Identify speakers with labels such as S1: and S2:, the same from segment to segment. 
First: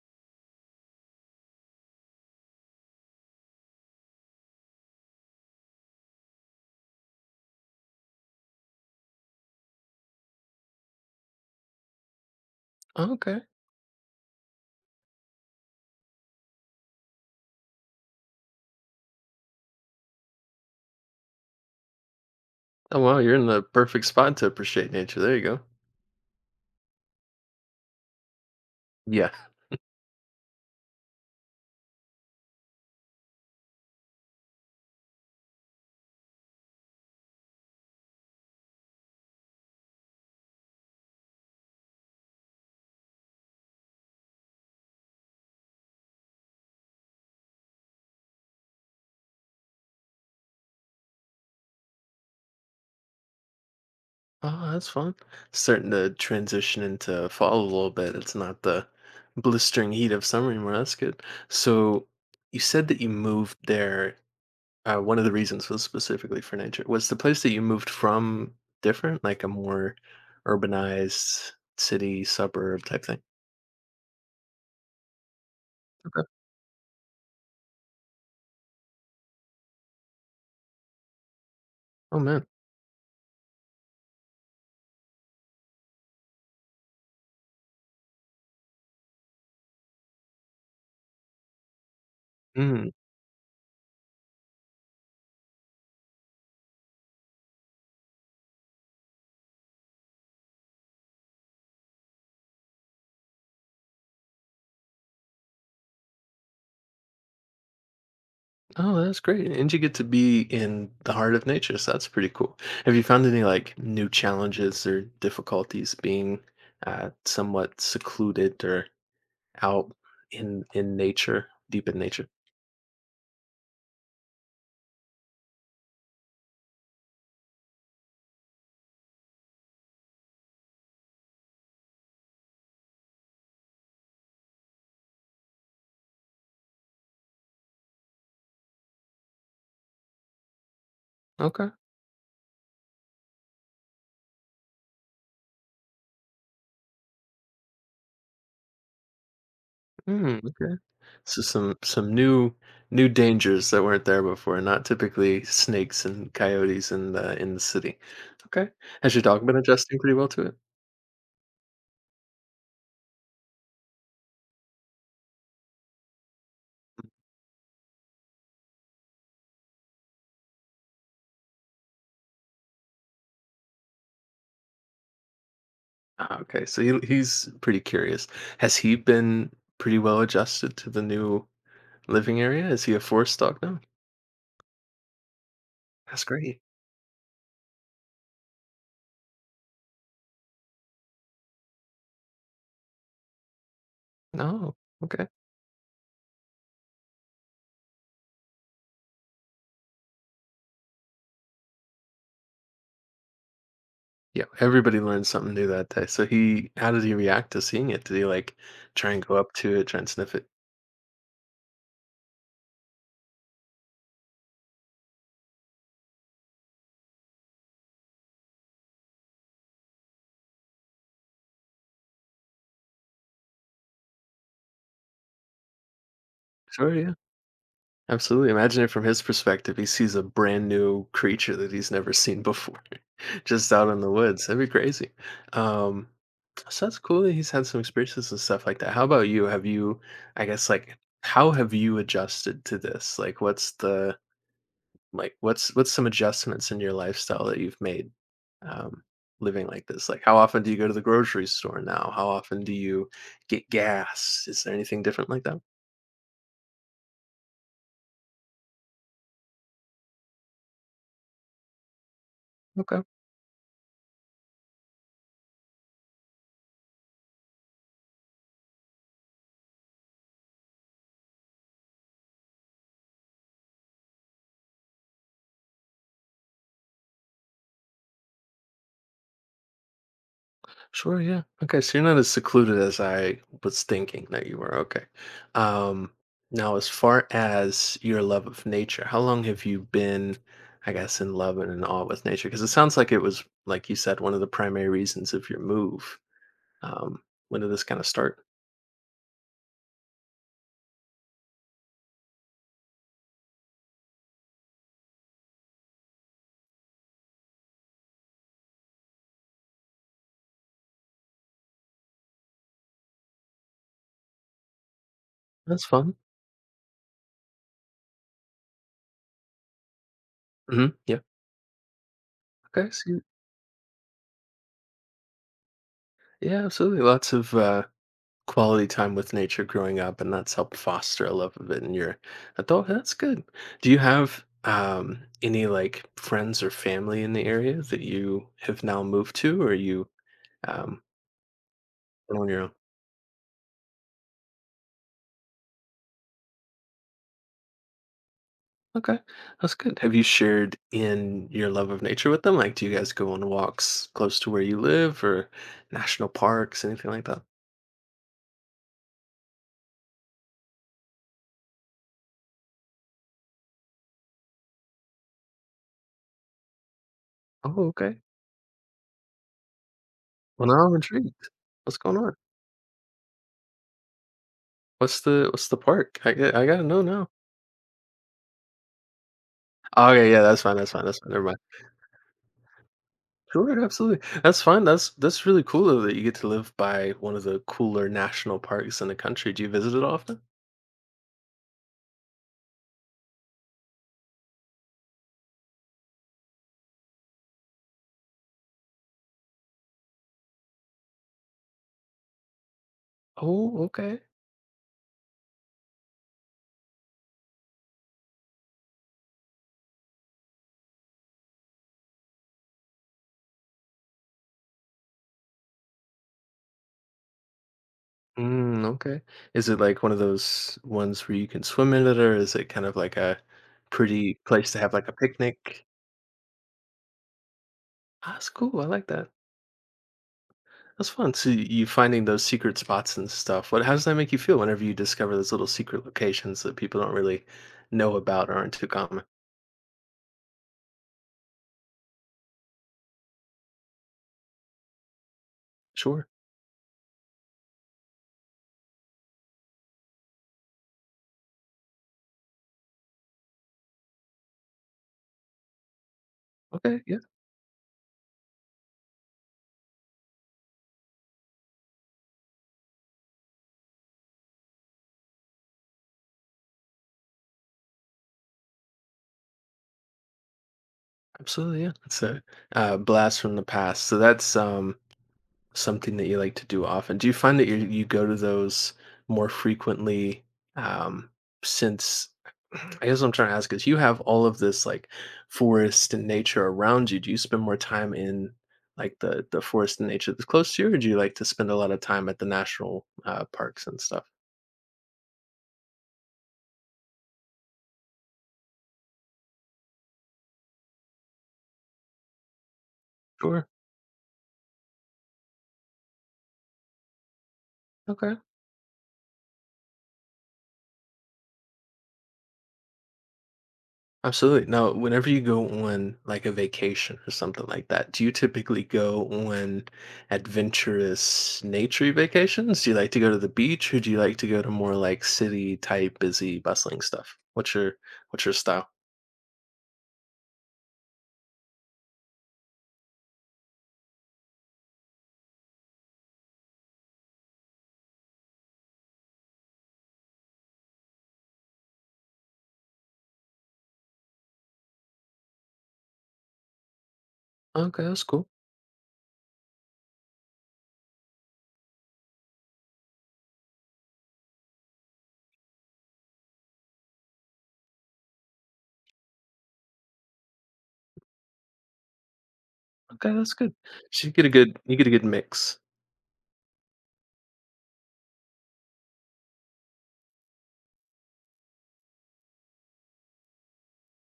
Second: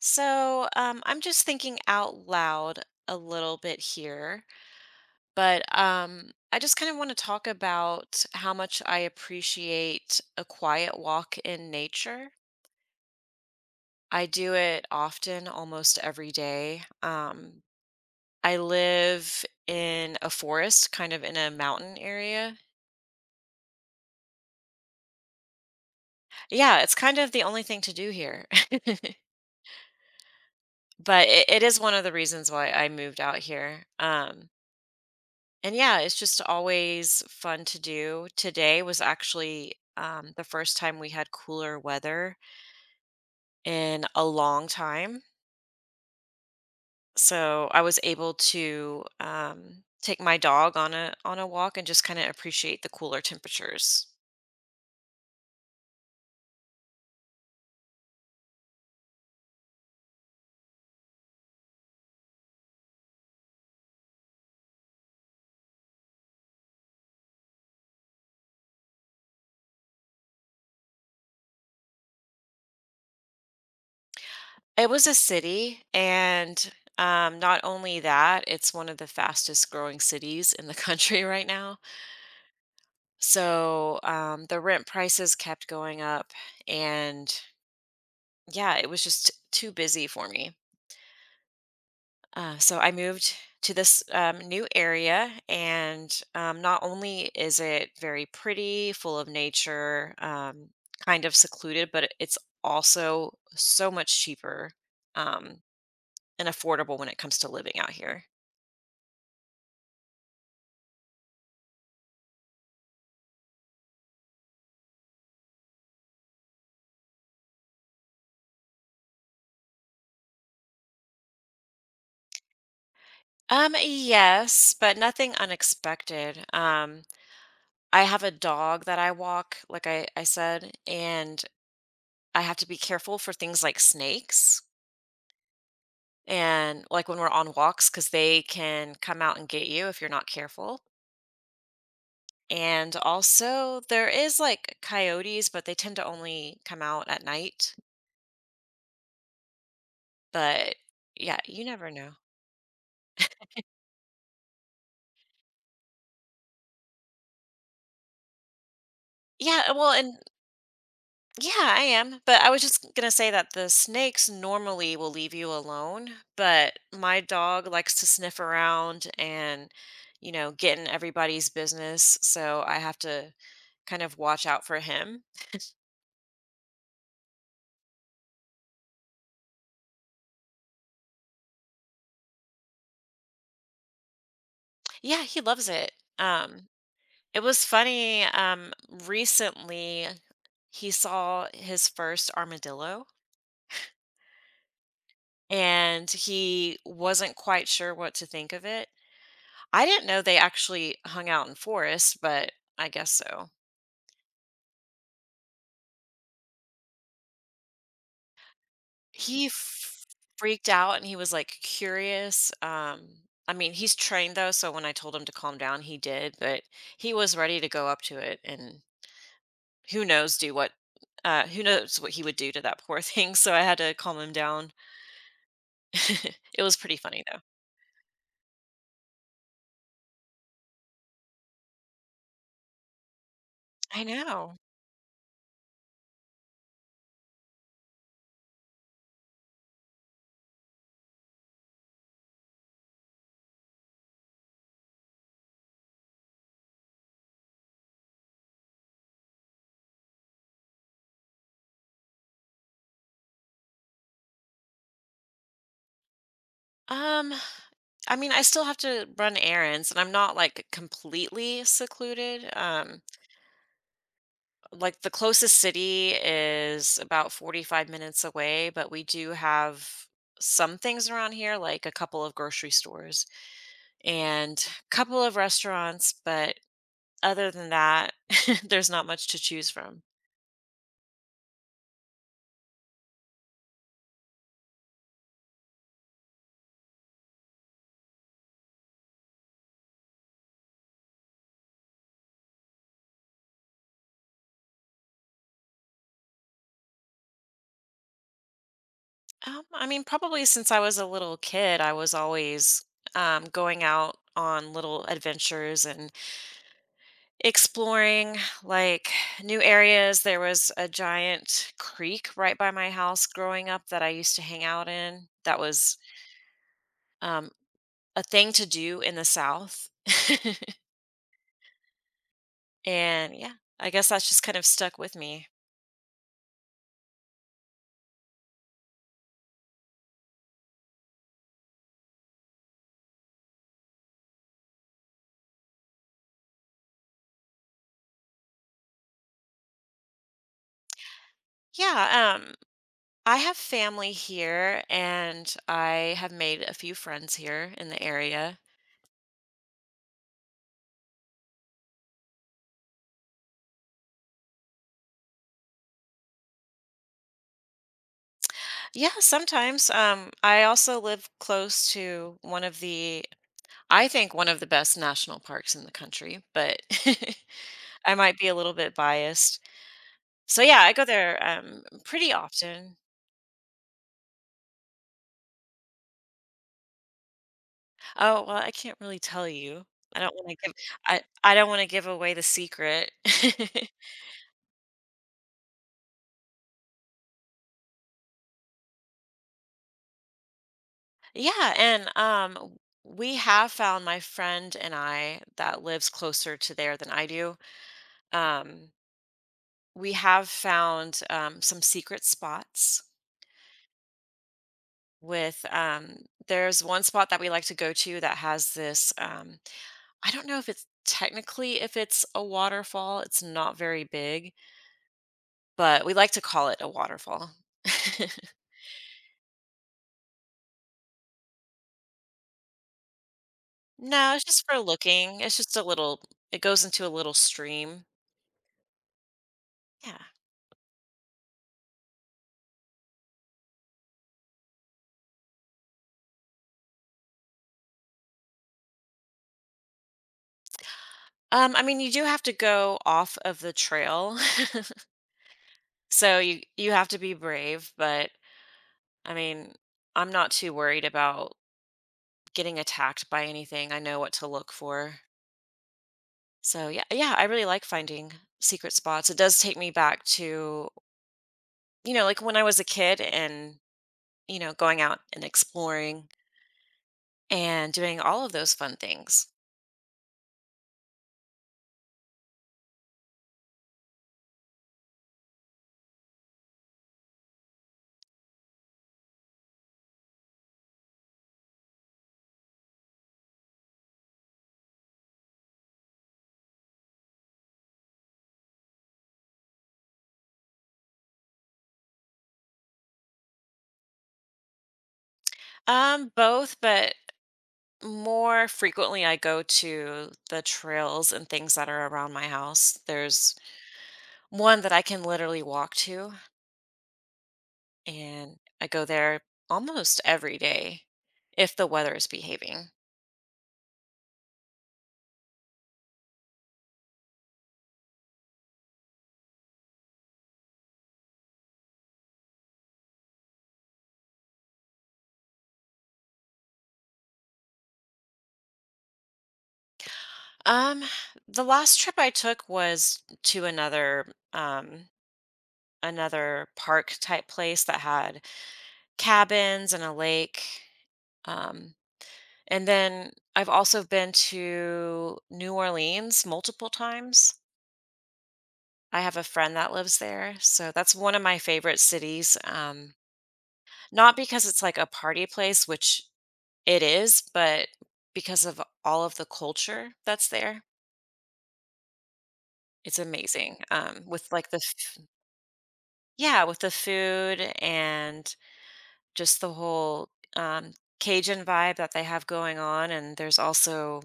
S1: I'm just thinking out loud a little bit here, but I just kind of want to talk about how much I appreciate a quiet walk in nature.
S2: Oh, okay.
S1: I do it often, almost every day. I live in a forest, kind of in a mountain area.
S2: Oh wow, you're in the perfect spot to appreciate nature. There you go.
S1: Yeah, it's kind of the only thing to do here,
S2: Yeah.
S1: but it is one of the reasons why I moved out here. And yeah, it's just always fun to do. Today was actually the first time we had cooler weather in a long time. So I was able to take my dog on a walk and just kind of appreciate the cooler temperatures.
S2: Oh, that's fun. Starting to transition into fall a little bit. It's not the blistering heat of summer anymore. That's good. So you said that you moved there. One of the reasons was specifically for nature. Was the place that you moved from different, like a more urbanized city, suburb type thing?
S1: It was a city,
S2: Okay.
S1: and not only that, it's one of the fastest growing cities in the country right now.
S2: Oh man.
S1: So the rent prices kept going up, and yeah, it was just too busy for me. So I moved to this new area, and not only is it very pretty, full of nature, kind of secluded, but it's also so much cheaper um, and affordable when it comes to living out here.
S2: Oh, that's great. And you get to be in the heart of nature, so that's pretty cool. Have you found any like new challenges or difficulties being somewhat secluded or out in nature, deep in nature?
S1: Yes, but nothing unexpected. I have a dog that I walk, like I said, and I have to be careful for things like snakes and like when we're on walks because they can come out and get you if you're not careful,
S2: Okay.
S1: and also there is like coyotes, but they tend to only come out at night.
S2: Mm, okay.
S1: But yeah,
S2: So
S1: you
S2: some
S1: never know.
S2: some new dangers that weren't there before, not typically snakes and coyotes in the city. Okay. Has your dog been
S1: Yeah. uh, well
S2: adjusting pretty
S1: and
S2: well to it?
S1: yeah, I am, but I was just gonna say that the snakes normally will leave you alone, but my dog likes to sniff around and get in everybody's business, so I have to kind of watch out for him.
S2: Ah, okay, so he's pretty curious. Has he been pretty well adjusted to the new living area? Is he a forest dog now?
S1: Yeah, he loves it.
S2: That's great.
S1: um It was funny, recently, he saw his first armadillo,
S2: No. Okay.
S1: and he wasn't quite sure what to think of it. I didn't know they actually hung out in forests, but I guess so.
S2: Yeah, everybody learns something new that day. So he how did he react to seeing it? Did he, like, try and go
S1: He
S2: up to it, try
S1: f-
S2: and sniff it?
S1: freaked out, and he was, like, curious. I mean, he's trained, though, so when I told him to calm down, he did, but he was ready to go up to it, and who knows do what who knows what he would do to that poor thing, so I had to calm him down. It was
S2: Sure,
S1: pretty
S2: yeah.
S1: funny though.
S2: Absolutely, imagine it from his perspective, he sees a brand new creature that he's never seen before, just out in
S1: I
S2: the woods,
S1: know.
S2: that'd be crazy. Um, so that's cool that he's had some experiences and stuff like that. How about you? Have you I guess, like, how have you adjusted to this? Like, what's the like, what's some adjustments in your lifestyle that you've made, um, living like this? Like, how often do you go to the grocery store now? How often do you get gas? Is there anything different like that?
S1: Um, I mean, I still have to run errands, and I'm not like completely secluded.
S2: Okay,
S1: Like the closest city is about 45 minutes away, but we do have some things around here, like a couple of grocery stores and a couple of restaurants, but other than that, there's not much to choose from.
S2: sure, yeah. Okay, so you're not as secluded as I was thinking that you were. Okay. Um, Now, as far as your love of nature, how long have you been, I guess, in love and in awe with nature? Because it sounds like it was, like you said, one of the primary reasons of your move. Um, when did this kind of start?
S1: I mean, probably since I was a little kid, I was always going out on little adventures and exploring like new areas. There was a giant creek right by my house growing up that I used to hang out in. That
S2: That's
S1: was
S2: fun.
S1: um, a thing to do in the South.
S2: Hmm. Yeah. Okay.
S1: And yeah, I guess that's just kind of stuck with me.
S2: Yeah, absolutely. Lots of quality time with nature growing up, and that's helped foster a love of it in your adult. That's good. Do you have any like friends or family in the area that you have now moved to, or you um,
S1: Yeah,
S2: are on your own?
S1: I have family here and I have made a few friends here in the area.
S2: Okay, that's good. Have you shared in your love of nature with them? Like, do you guys go on walks close to where you live, or national parks, anything like that?
S1: Yeah, sometimes. I also live close to I think one of the best national parks in the country, but
S2: Oh,
S1: I
S2: okay.
S1: might be a little bit biased. So
S2: Well,
S1: yeah,
S2: now
S1: I
S2: I'm
S1: go there
S2: intrigued. What's going
S1: pretty
S2: on?
S1: often.
S2: What's the park? I get I g I gotta know now.
S1: Oh, well, I can't really tell you.
S2: Oh,
S1: I
S2: okay,
S1: don't
S2: yeah,
S1: want to
S2: that's
S1: give
S2: fine, that's fine, that's
S1: I
S2: fine, never
S1: I
S2: mind.
S1: don't want to give away the secret.
S2: Sure, absolutely. That's fine, that's really cool though that you get to live by one of the cooler national parks in the country. Do you visit it often?
S1: Yeah, and we have found, my friend and I that lives closer to there than I do. Um, we have found some secret spots
S2: Oh, okay.
S1: with there's one spot that we like to go to that has this I don't know if it's technically, if it's a waterfall, it's not very big, but we like to call it a waterfall.
S2: Mm, okay. Is it like one of those ones where you can swim in it, or is it kind of like a pretty
S1: No, it's just
S2: place to
S1: for
S2: have like a
S1: looking. It's just a
S2: picnic?
S1: little, it goes into a little stream.
S2: Ah, that's cool, I like that.
S1: Yeah.
S2: That's fun. You finding those secret spots and stuff. What how does that make you feel whenever you discover those little secret locations that people don't really know about or aren't too common?
S1: I mean, you do have to go off of the trail.
S2: Sure.
S1: So you have to be brave, but I mean, I'm not too worried about getting attacked by anything. I know what to look for. So
S2: Okay.
S1: yeah,
S2: Yeah.
S1: yeah, I really like finding secret spots. It does take me back to, like when I was a kid and, going out and exploring and doing all of those fun things.
S2: Absolutely. Yeah. It's a blast from the past. So that's something that you like to do often. Do you find that you go to those more frequently, um, since I guess what I'm trying to ask is you have all of this, like, forest and nature around you. Do you spend more time in, like, the forest and nature that's close to you, or do you like to spend a lot of time at the national, parks and stuff?
S1: Both, but more frequently I go to the trails and things that are around my house. There's
S2: Sure.
S1: one that I can literally walk to
S2: Okay.
S1: and I go there almost every day if the weather is behaving.
S2: Absolutely. Now, whenever you go on like a vacation or something like that, do you typically go on adventurous nature vacations? Do you like to go to the beach or do you like to go to more like city type busy bustling stuff? What's your style?
S1: Um, the last trip I took was to another um another park type place that had cabins and a lake. Um, and then I've also been to New Orleans multiple times.
S2: Okay, that's cool.
S1: I have a friend that lives there, so that's one of my favorite cities. Not because it's like a party place, which it is, but because of all of the culture that's there. It's
S2: Okay, that's good.
S1: amazing.
S2: So you get a
S1: With like
S2: good
S1: the
S2: mix.
S1: Yeah, with the food and just the whole um, Cajun vibe that they have going on. And there's also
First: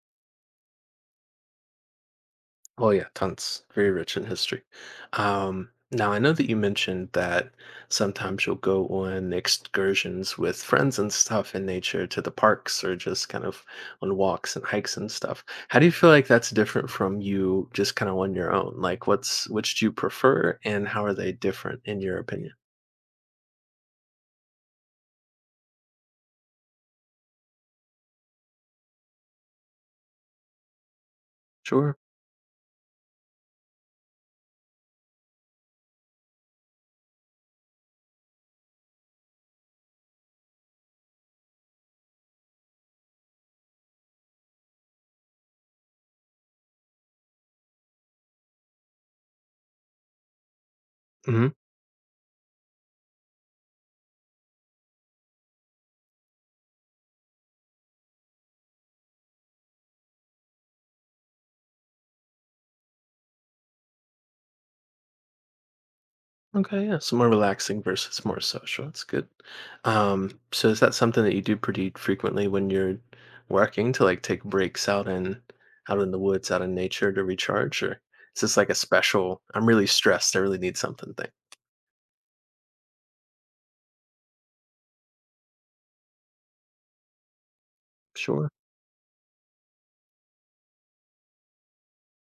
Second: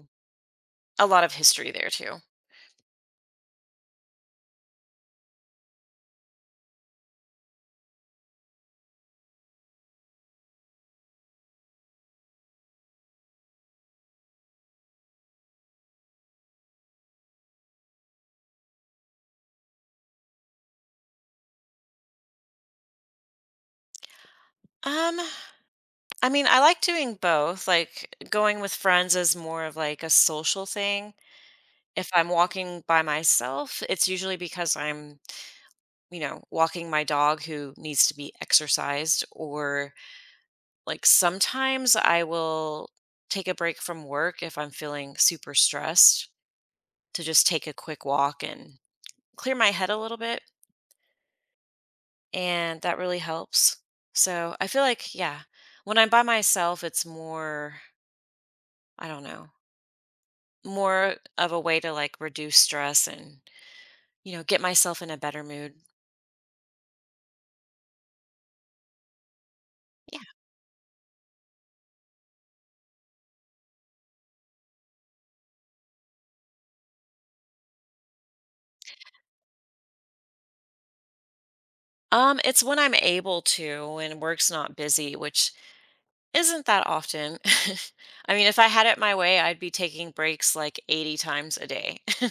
S1: a lot of history there too.
S2: Oh yeah, tons. Very rich in history. Now I know that you mentioned that sometimes you'll go on excursions with friends and stuff in nature to the parks or just kind of on walks and hikes and stuff. How do you feel like that's different from you just kind of on your own? Like what's which do you prefer and how are they different in your opinion?
S1: Um, I mean, I like doing both. Like going with friends is more of like a social thing.
S2: Sure.
S1: If I'm walking by myself, it's usually because I'm walking my dog who needs to be exercised, or like sometimes I will take a break from work if I'm feeling super stressed to just take a quick walk and clear my head a little bit.
S2: Mhm.
S1: And that really helps. So I feel like, yeah, when I'm by myself, it's more, I don't know, more of a way to like reduce stress and, get myself in a better mood.
S2: Okay, yeah, so more relaxing versus more social. That's good.
S1: Yeah.
S2: So is that something that you do pretty frequently when you're working to like take breaks out in the woods, out in nature to recharge, or is this like a special? I'm really stressed. I really need something thing.
S1: It's when I'm able to and work's not busy, which isn't that often. I mean,
S2: Sure.
S1: if I had it my way, I'd be taking breaks like 80 times a day.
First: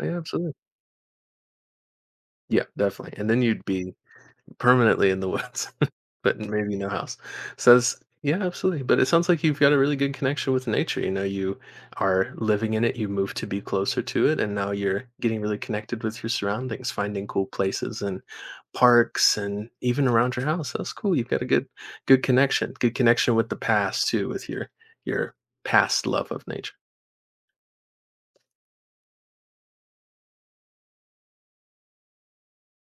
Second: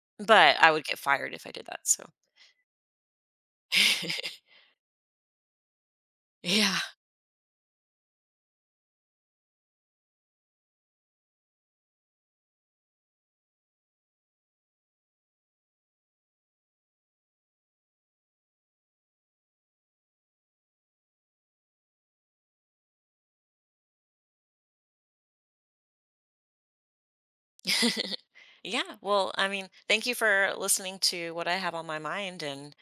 S2: Oh, yeah, absolutely.
S1: But I would get fired if I did that, so.
S2: Yeah, definitely. And then you'd be permanently in the woods, but maybe
S1: Yeah.
S2: no house. Says, yeah, absolutely. But it sounds like you've got a really good connection with nature. You know, you are living in it, you move to be closer to it, and now you're getting really connected with your surroundings, finding cool places and parks and even around your house. That's cool. You've got a good connection. Good connection with the past too, with your your past love of nature.
S1: Yeah, well, I mean, thank you for listening to what I have on my mind, and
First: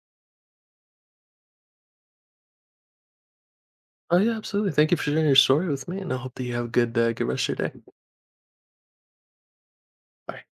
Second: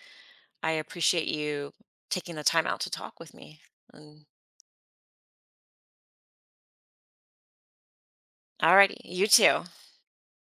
S1: I appreciate you taking the time out to talk with me,
S2: Oh
S1: and
S2: yeah, absolutely. Thank you for sharing your story with me, and I hope that you have a good good rest of your day.
S1: alrighty, you too.
S2: Bye.